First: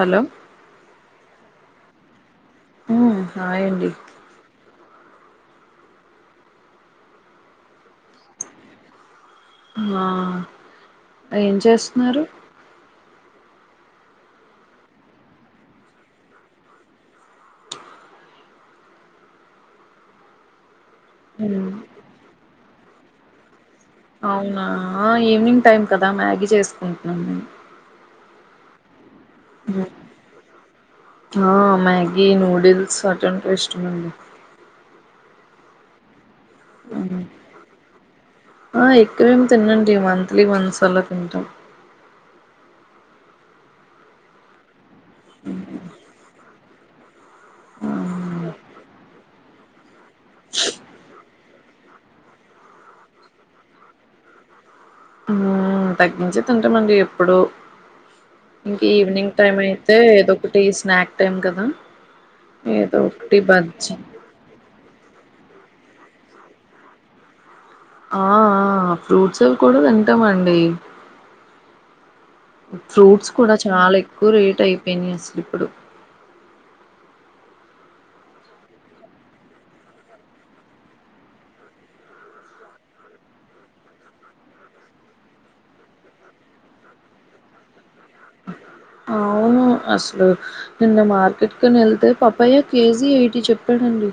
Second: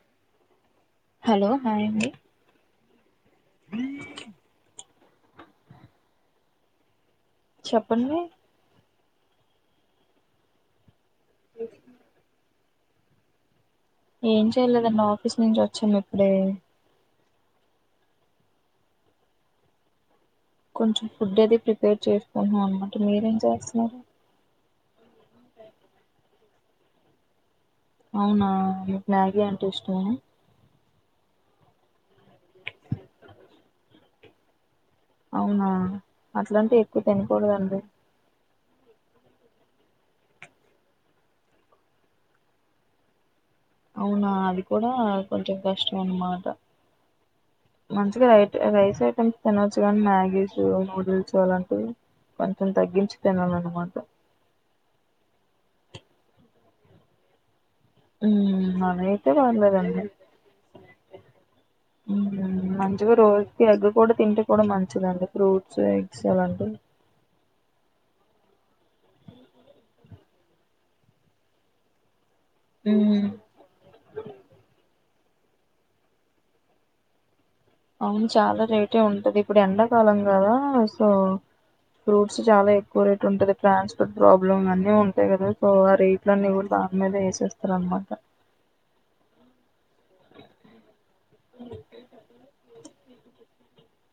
Hello hello hi అండి హుమ్ hi అండి చెప్పండి ఆ ఏం చేస్తున్నారు ఏం చేయలేదండి ఆఫీస్ నుంచి వచ్చను ఇప్పుడే కొంచెం ఫుడ్ అది ఉమ్ ప్రిపేర్ చేసుకుంటున్నాం అన్న మా మీరేం చేస్తున్నారు అవునా ఈవినింగ్ టైమ్ కదా మ్యాగీ చేసుకుంటున్నా నేను అవునా మ్యాగీ అంటే ఇష్టమా ఆ మ్యాగీ నూడిల్స్ అటుంటే ఇష్టమండి అవునా అట్లాంటిే ఎక్కువ ఉమ్ తినకూడదండి ఆ ఎక్కువేమి తిినండి మంత్లీ వన్స్ అలా తింటం అవునా అది కూడా ఆ కొంచెం కష్టం అన్న మాట మంచిగా రైట్ రై సేక తినొచ్చు కానీ మ్యాగీస్ నూడిల్స్ అలాంటివి కొంచెం తగ్గించి తినాలన్నమాట ఉమ్ తగ్గించే తింటామండి ఎప్పుడు ఇంక అన అయితే ఈవినింగ్ టైం అయితే బగలేదండి ఏదో ఒకటి స్నాక్ టైం కదా ఏదో మంచిగా ఒకటి రోజుకి ఎగ్గు బజ్జి కూడా తింటే కూడా మంచిదండి ఫ్రూట్స్ ఎగ్స్ ఎలాంటివి ఆ ఆ ఫ్రూట్స్ ఇవి కూడా తింటాం అండి ఫ్రూట్స్ కూడా చాలా ఎక్కువ రేట్ అయిపోయినాయి అసలు ఇప్పుడు అవును చాలా రేటే ఉంటది ఇప్పుడు ఎండాకాలం కదా సో ఫ్రూట్స్ చాలా ఎక్కువ రేట్ ఉంటది ట్రాన్స్పోర్ట్ ప్రాబ్లమ్ అన్ని ఉంటాయి కదా సో ఆ రేట్లన్నీ కూడా దాని మీద వేసేస్తారు అనమాట ఆవును అసలు నిన్న మార్కెట్ కని వెళ్తే పప్పయ్య కేజీ ఎయిటీ చెప్ పఢడి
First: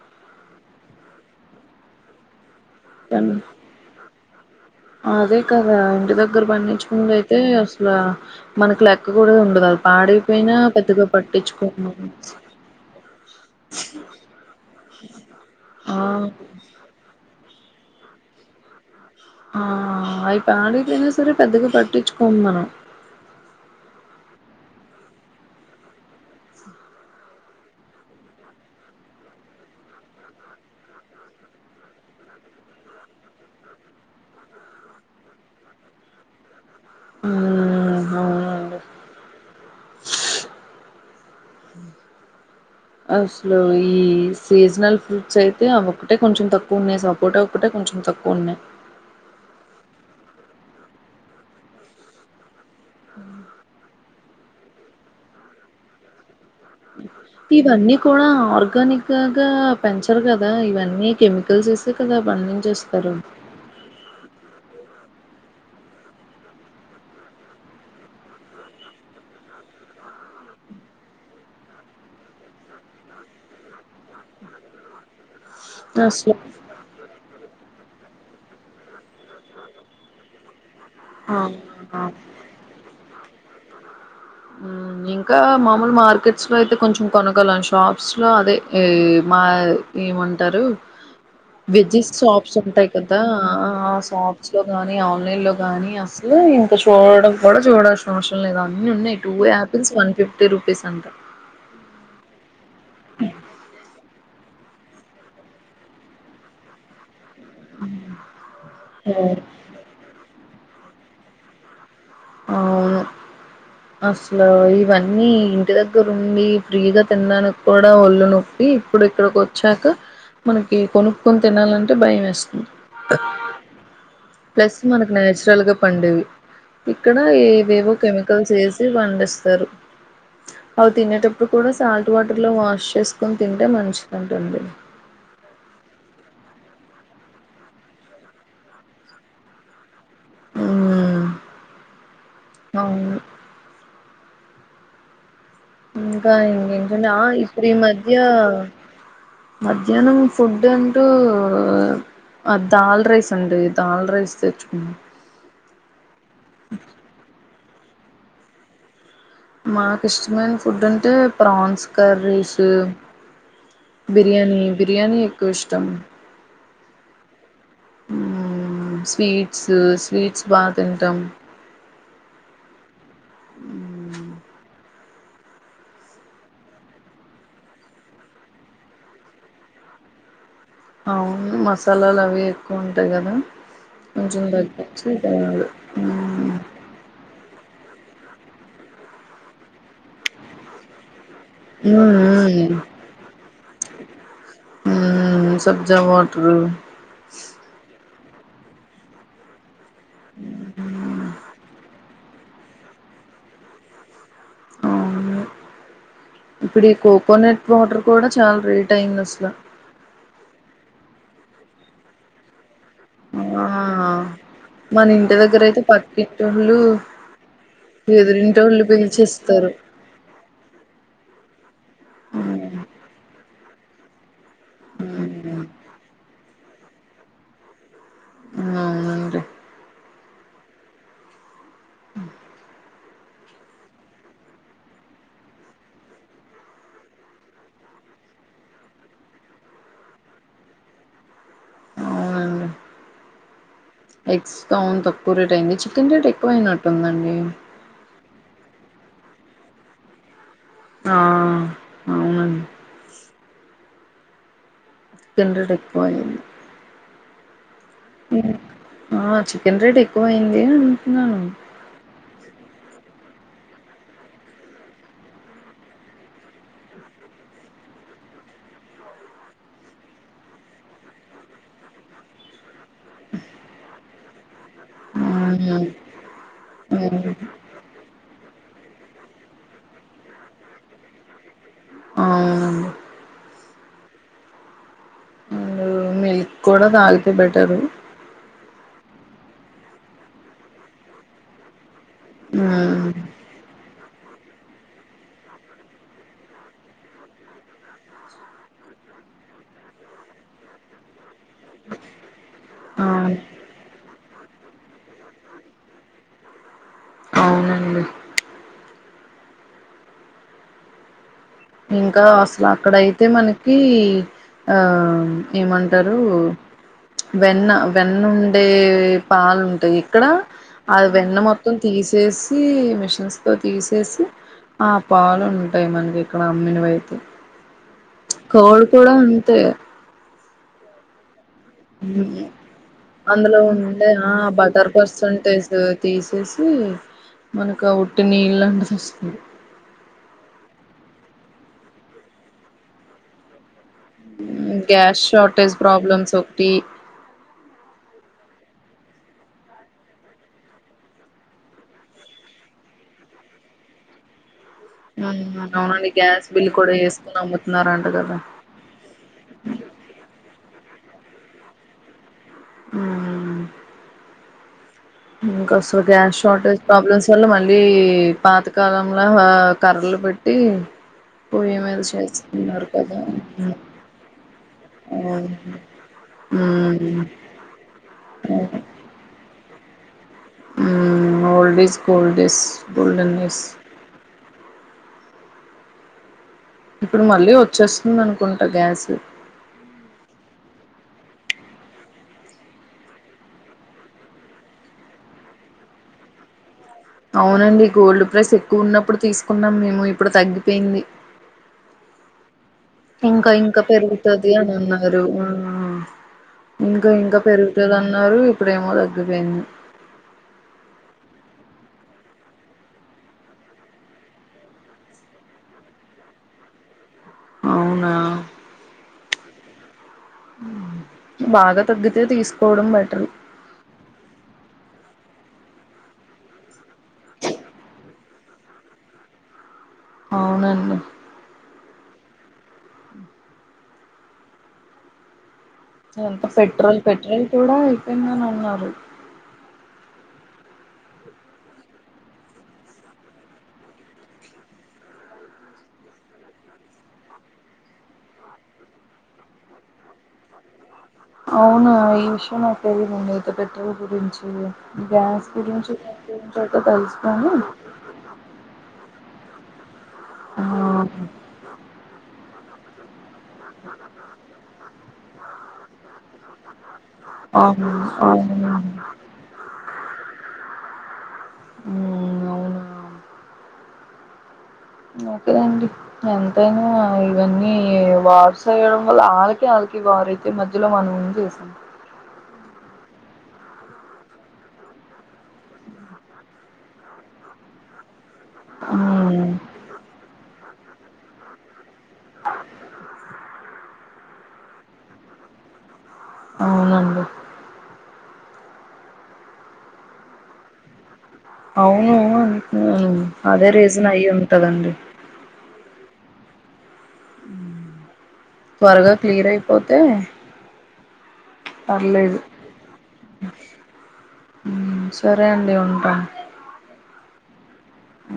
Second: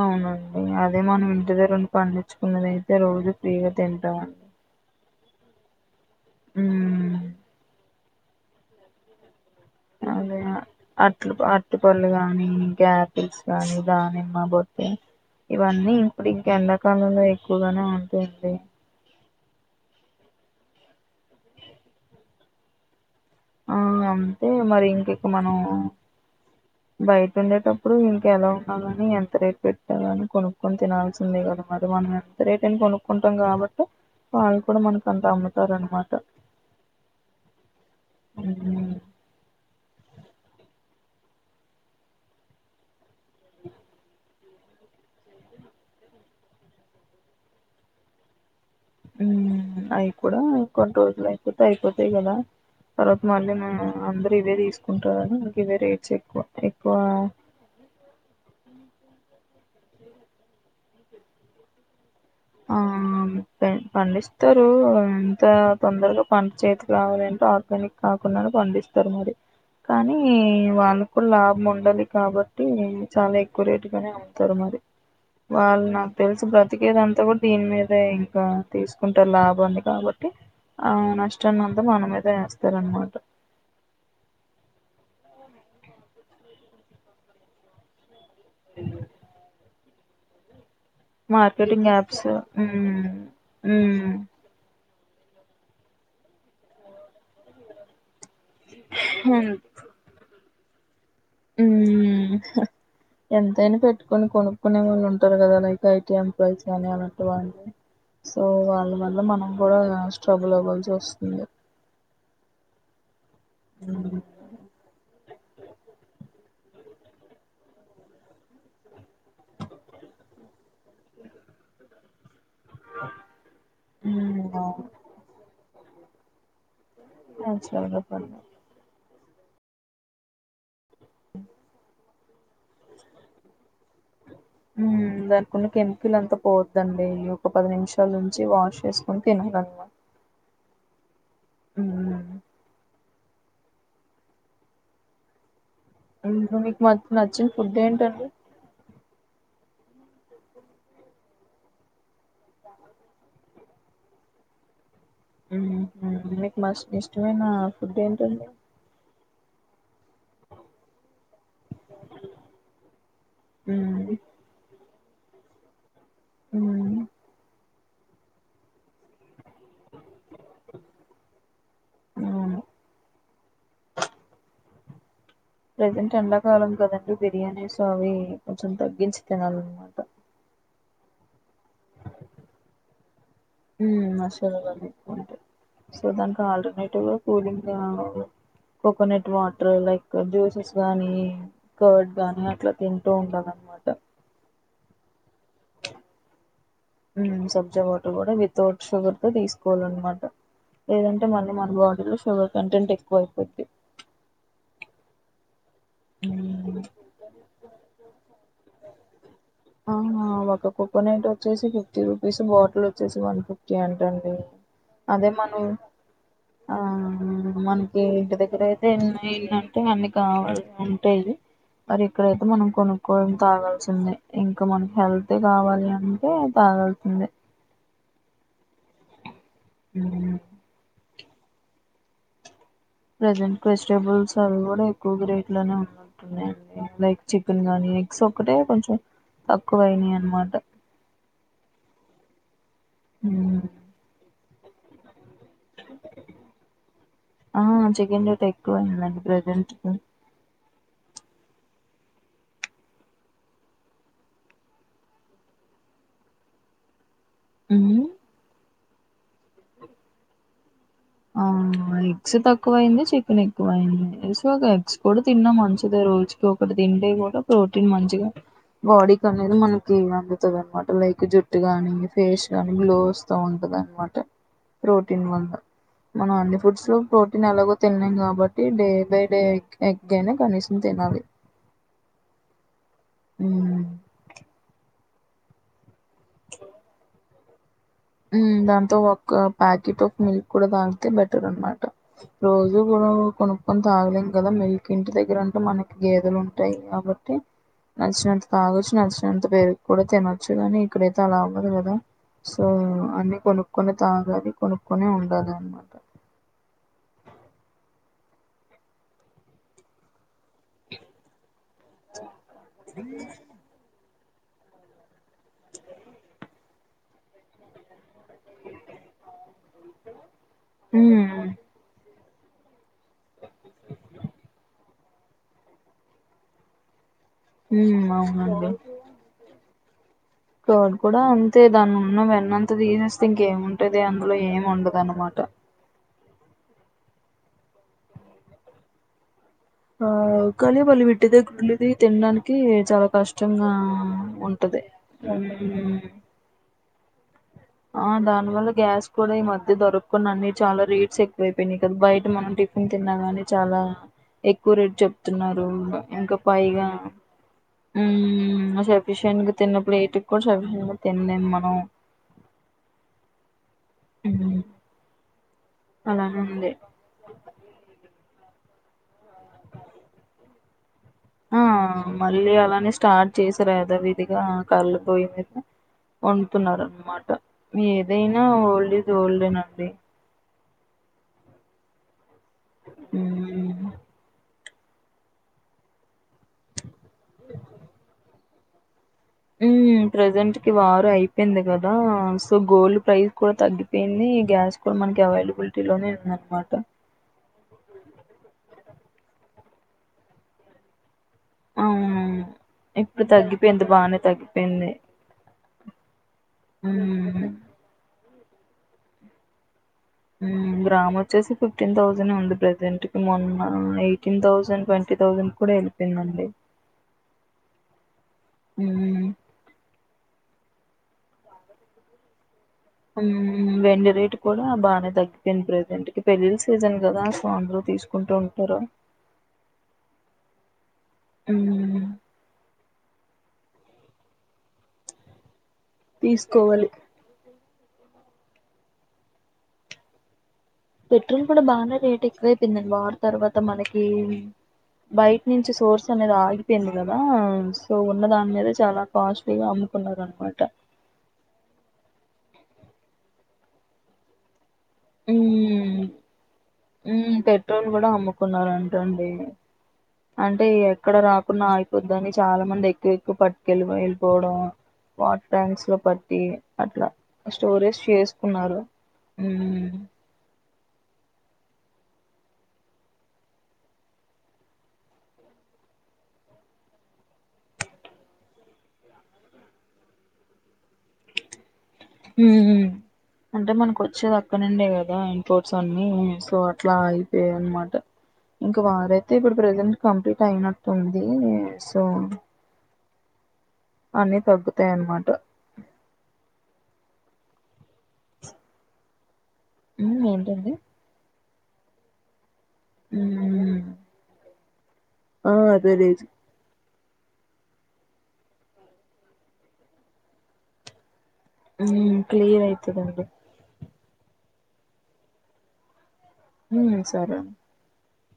అవునండి అదే మనం ఇంటి దగ్రని పండించ కున్నదయితే రోజు కానీ ఫ్రీగా తింటాంండి అదే కదే ఇంటి దగ్గర పండించుకుంద ఉమ్ అయితే అసలు మనకు లెక్క కూడా ఉంది అదే అట్లు అట్టుపళ్ళు గాని గ్యాపిల్స్ కాని దానిమ్మ బొట్ట ఇవన్నీ ఆ ఇప్పుడుం ఎండాకాలంలో ఎక్కువగానే ఉంటాడి ఆ అయి పాడపోయినా సరే పెద్దగా పట్టించుకోము మనం ఆ అంతే మరి ఇంక ఇక మనం బయట ఉండేటప్పుడు ఇంకెలా ఉండాలని ఎంత రేట్ పెట్టాలని కొనుక్కొని తినాల్సిందే కదా మరి మనం ఎంత రేట్ అని కొనుక్కుంటాం కాబట్టి వాళ్ళు కూడా మనక అంత అమ్ముతారు అనమాట ఉ మ అస్లోయిస్ సీజనల్ ఫ్రూట్స్ అయితే అ ఒకక్కటే కొంచెం తక్కువ ఉన్నాయి సపోటా ఒకటే కొంచెం తక్కువ ఉన్నాయి అవి కూడా కొన్ని రోజులు అయిపోతే అయిపోతాయి కదా తర్వాత మళ్ళీ అందరుూ ఇవే తీసుకుంటారుని మకు ఇవే రేట్స్ ఎక్కువ ఎక్కువ ఇవన్నీ కూడాడా ఆర్గనిక్గా పెంచరు కదా ఇవన్నీ కెమికల్స్ వే కదా పండించేస్తారు ఇతరు ఎంత తొందరగా పంట చేతి కావాలింటే ఆర్గానిక్ కాకుండానే పండిస్తారు మరి కానీ వాళ్ళకి కూడా లాభం ఉండాలి కాబట్టి చాలా ఎక్కువరేట్గానే అతారు మరి వాళ్ళు నాకు అసలు తెలుసు బ్రతికేదంత దీని మీదే ఇంకా తీసుకుంటారు లాభాన్ని కాబట్టి ఆ నష్టాన్నంతా అవునా! మన మీద వేస్తారనమాట ఇంకా మామూలు మార్కెట్స్ లో అయితే కొంచెం కొనగలం షాప్స్ లో అదే మా ఏమంటారు మార్కెటింగ్ వెజెస్ యాప్స్ సాప్స్ ఉంటాయి మ్మ్ కదా ఆ మ్మ్ సాప్స్ లో కాగాని ఆన్లైన్ లో కాగానీ అసలు ఇంత చూడడం కూడా చూడవచ్చు సమస్యలు లేదా అన్ని ఉన్నాయి two apples one fifty rupee సంత ఉ ఎంతైనా పెట్ కొన్ని కొనుక్కునే వాళ్ళు ఉంటారు కదా. లై ఐటీ ఎంప్లాయస్గానీ అ సో వాళ్ళ వల్ల మనం కూడా స్ట్రబుల్ అవ్వల్ వస్తుంది అవును. అసలు ఇవన్నీ. ఇంటి దగ్గరు ఉండి. ఫ్రీగా తినడానికి కూడా ఒళ్ళు నొప్పి. ఇప్పుడు ఇక్కడికి వచ్చాక. మనకి కొనుక్కొని తినాలంటే భయం వేస్త ప్లస్ మనకు నాచురల్గా. పండువి. ఇక్కడ ఏ వేవో న్యాచురల్గా కెమి పండు పండిస్తారు. అవి తినేటప్పుడు కూడా సాల్ట్ వాటర్ ఇంట్లో వాష్ చేసుకుని తింటే మంచిగా ఉంటుంది. దండి ఒక పది నిమిషాలు ఉంచి వాష్ చేసుకుని తినాలన్నమా. హు మ్మ్ అవును. ఇంకా ఇప్పుడు ఇంక మీకు మ ఇంకంటే ఆ నచ్చిన ఇప్పుడు ఫుడ్ మధ్య ఏంటండి మధ్యాహ్నం ఫుడ్ అంటూ దాల్ రైస్ అండి. దాల్ రైస్ తెచ్చుకున్నాం. హు మస్ ఇష్టమైనా. ఫుడ్ ఏంటండీ. [inaudible] ఇష్టమైన ఫుడ్ అంటే ప్రాన్స్ కర్రీస్, హ్మ్. బిర్యానీ. బిర్యానీ ఎక్కువ ఇష్టం. హ్మ్. హు స్వీట్స్. స్వీట్స్ బాగా తింటాం. అవును. ప్రజెంట్ ఎండాకాలం కాదండి. బిర్యానీస్ అవి కొంచెం తగ్గించి తినాలన్నమాట. అవును. మసాలాలు అవి ఎక్కువ ఉంటాయి. కదా ఉ కొంచెం అసలు అవి తగ్గించి ఎక్కువ ఉంటాయి. తినాలి సో దానికి మ్మ్. Alternative cool drink coconut water like juices గాని. కర్డ్ గాని అట్లా మ్మ్. తింటూ ఉంటాననమాట. హ్మ్ సబ్జా వాటరు. హ్మ్ సబ్జా వా కూడా వితౌట్ షుగర్ తో తీసు నమాట లేదంటే మన మన బాడీలో సు కంటెంట్ ఎక్కువ అయిపోంది అవును. ఇప్పుడు ఈ కోకోనట్ వాటర్ కూడా చాలా రేట్ అయింది అసల ఫిటీ రుపీస్ బోల్ వచ్చే వన్ ఫిఫ్టీ అంటండి మన అదే ఇంటి దగ్గర మనం అయితే ఆ పక్కింటోళ్ళు మనకి ఇంటి దగ్గర ఎదురింటోళ్ళు అయితే పిలిచిస్తారు ఏందంటే అన్ని కావాలి ఉంటాది మరి ఎక్కడైతే మనం కొనుక్కోవడం తాగ చి ఇంకా మనకి హెల్త్ కావాలి అంటే బాగావుతుంది ఆ అే ఆ ప్రజెంట్ వెజిటబుల్స్ అవి కూడా ఎక్కువగా రేట్ లోనే ఉన్నట్న్నాయండి లైక్ చికెన్ గానీ ఎగ్స్ ఒకటే కొంచెం తక్కువయినాయి అనమాట అవుండి అ తవునుంత పూరేట అయింది చికెన్ రేట్ ఎక్కువయినట్టుందండి ఆ చికెన్ రేట్ ఎక్కువయిందండి ప్రజెంట్ ఆ అవున డిడపోయి హ ఆ చికెన్ రేట్ ఎక్కువ అయింది అంటున్నాను ఆ ఎగ్స్ తక్కువయింది చె పక్క ఎక్కువ అయింది సో ఒక ఎగ్స్ కూడా తిన్నా మంచిది రోజుకి ఒకటి తింటే కూడా ప్రోటీన్ మంచిగా, బాడీ క అనేది మనకి అందుతుంది అనమాట, లైక్ జుట్టు గాని ఫేస్ గాని లో వస్తూ ఉంటది అనమాట ప్రోటీన్ వళ్ అవును మనం అండీ ఫుడ్స్ లో అవును అవునండి ప్రోటీన్ ఎలాగో తినలేం కాబట్టి డే బై డే ఎగ్ అయినా కనీసం తినాలి ఆవు హ్మ్ మిల్క్ కూడా త బెటర్ మ్ దాంతో ఒక ప్యాకెట్ ఆఫ్ మిల్క్ కూడా తాగితే బెటర్ అనమాట రోజు కూడా ఉమ్ కొనుకొ తాగలేం కదా మిల్క్ ఇంటి దగ్గరంటే మనకి గేదెలు ఉంటాయి కాబట్టి, నచ్చినంత తాగొచ్చు నచ్చినంత పెరుగు కూడా తినొచ్చు కానీ ఇక్కడ స్లావుదు కద అవును అన్ని కొనుకొని తా ఆల్రెడీ కొన్నికొనే ఉండాలి అన్నమాట అవునండి ఇంకా అసల్ అక్కడైతే మనకీ ఆ ఏమంటరూ వెన్న వెన్న ఉండే పాలు ఉంటాయి ఇక్కడ ఆ వెన్న హ్మ్ మొత్తం తీసేసి ఈ మిషన్స్ తో తీసేసి, ఆ పాలు ఉంటాయి మంద అక్కడ అమ్మినావైతె హ్మ్ కాల్ కూడా అంతే తోడు కూడా అంతే దాన్ని ఉన్న వెన్నంతా తీసేస్తే అందులో ఇంకేముంటది ఉండే ఆ అందులో ఏం బటర్ పర్స్ ఉండదనమాట. అంతా తీసేసి మనకు ఆ ఉట్టి నీళ్ల వస్తుంది ఆ కాని వాళ్ళ విట్టి దగ్గర ఉండేవి తినడానికి చాలా కష్టంగా ఉంటది గ్యాస్ షార్ట్ ఏజ్ హ్మ్. ప్రోబ్లెమాస్ ఒకటి ఆ దానివల్ల గ్యాస్ కూడా ఈ మధ్య దొరకుతున్న చాలా రేట్స్ ఎక్కువైపోయినాయి, కదా బయట మనం టిఫిన్ తిన్నాగాని చాలా ఎక్వా ఎక్కువ రేట్లు చెప్తున్నారు అవునండి ఇంకా గ్యాస్ బిల్ పైగా కూడా వేసుకుని అమ్ముతున్నారంట కదా తినలేం మనం ఉఉ హ్మ్. ఇంకా అస్సలు గ్యాస్ అలానే ఉంది షార్టేజ్ ప్రాబ్లమ్స్ వల్ల మళ్ళీ పాతకాలంలా కర్రలు పెట్టి ఆ పొయ్యి మీద మళ్ళీ చేస్తున్నారు అలానే కదా స్టార్ట్ చేసారు హ్మ్. ఏదా విధిగా కర్ల పోయి అవునండి మీద వండుతున్నారు హ్మ్. అనమాట, ఏదయినా old is old hay [unintelligible] hum old is gold as golden days మ్మ్ ఇప్పుడు మళ్ళీ వచ్చేస్తుంది అ కుంట గ్యాస్ హు ప్రజెంట్ కి వార్ అయిపోయింది కదా, సో గోల్డ్ ప్రైస్ కూడా తగ్గిపోయింది గ్యాస్ కూడా మనకి అవైలబిలిటీ లోనే ఉందన్న మాట ఉందన్నమాట అవునండి గోల్డ్ ప్రైస్ ఎక్కువ ఉన్నప్పుడు తీసుకున్నాం మేము, ఇప్పుడు తగ్గిపోయింది అవునవును ఇప్పుడు ఇంక ఇంకా తగ్గిపోయింది బానే పెరుగుతాది అని తగ్గిపోయింది అన్నారు మ్మ్ ఆ ఇప్పుడేమో తగ్గిపోయింది గ్రామ్ వచ్చేసి ఫిఫ్టీన్ థౌసండ్ ఉంది ప్రజెంట్, మొన్న ఎయిటీన్ థౌజండ్, ట్వంటీ థౌజండ్కి కూడా వెళ్ళిపోయింది అండి అవునా [unintelligible] బాగా తగ్గితే తీసు హుమ్ వెండి రేటు కూడా బాగానే తగ్గింది ప్రెజెంట్ పెళ్ళిళ్ళ సీజన్ కదా సో అందరూ తీసుకుంటూ ఉంటారు అవునండి మ్మ్ ఎంత తీసుకోవాలి పెట్రోల్ పెట్రోల్ కూడా అయిపోయ్యినన్నారు పెట్రోల్ కూడా బాగానే రేట్ ఎక్కువైపోయింది వార్ తర్వాత మనకి బయట నుంచి సోర్స్ అనేది ఆగిపోయింది కదా సో ఉన్న దాని మీద చాలా కాస్ట్లీగా అమ్ముకున్నారు అన్నమాట అవును ఈ విషయం నాకు తెలియదండి ఇతే పెట్రోల్ గురించి గ్యాస్ గురించి మ్మ్ [inaudible] అట మ్మ్ తెలుసుకాని పెట్రోల్ కూడా అమ్ముకున్నారంటండి అంటే ఎక్కడ రాకుండా ఆగిపోంద్దని చాలా మంది ఎక్కువై ఇవి పట్టుకెల్లి వెళ్ళిపొవడమే వాటర్ ట్యాంక్స్ లో పట్టి అట్లా అవును స్టోరేజ్ అవును చేసుకున్నారు హ్మ్ ఊ అవునా ఒకే అండి ఎంతైనా ఇవన్నీ వార్స్ అవ్వడం వల్ల ఆళ్లకి ఆళ్ళకి వారైతే మధ్యలో మనం ఏం చేసాం హు ఉ అంటే మనకు వచ్చేది అక్కనుండే కదా ఇంపోర్ట్స్ అన్ని సో అట్లా అయిపోయాయి అన్నమాట ఇంకా వార్ అయితే మ్ ఇప్పుడు ప్రెజెంట్ కంప్లీట్ అయినట్లు ఉంది సో అన్నీ తగ్గుతాయి అన్నమాట అవునండి ఉ ఏంటాండి అవునవును వును అదే ఉమ్, రీజన్ అయ్యి ఉంటదండి ఆ అదే లేదు త్వరగా క్లియర్ అయిపోతే హు పర్లేదు క్లియర్ అయితాది అండి సరే అండి ఉంటా హు సరే ఆ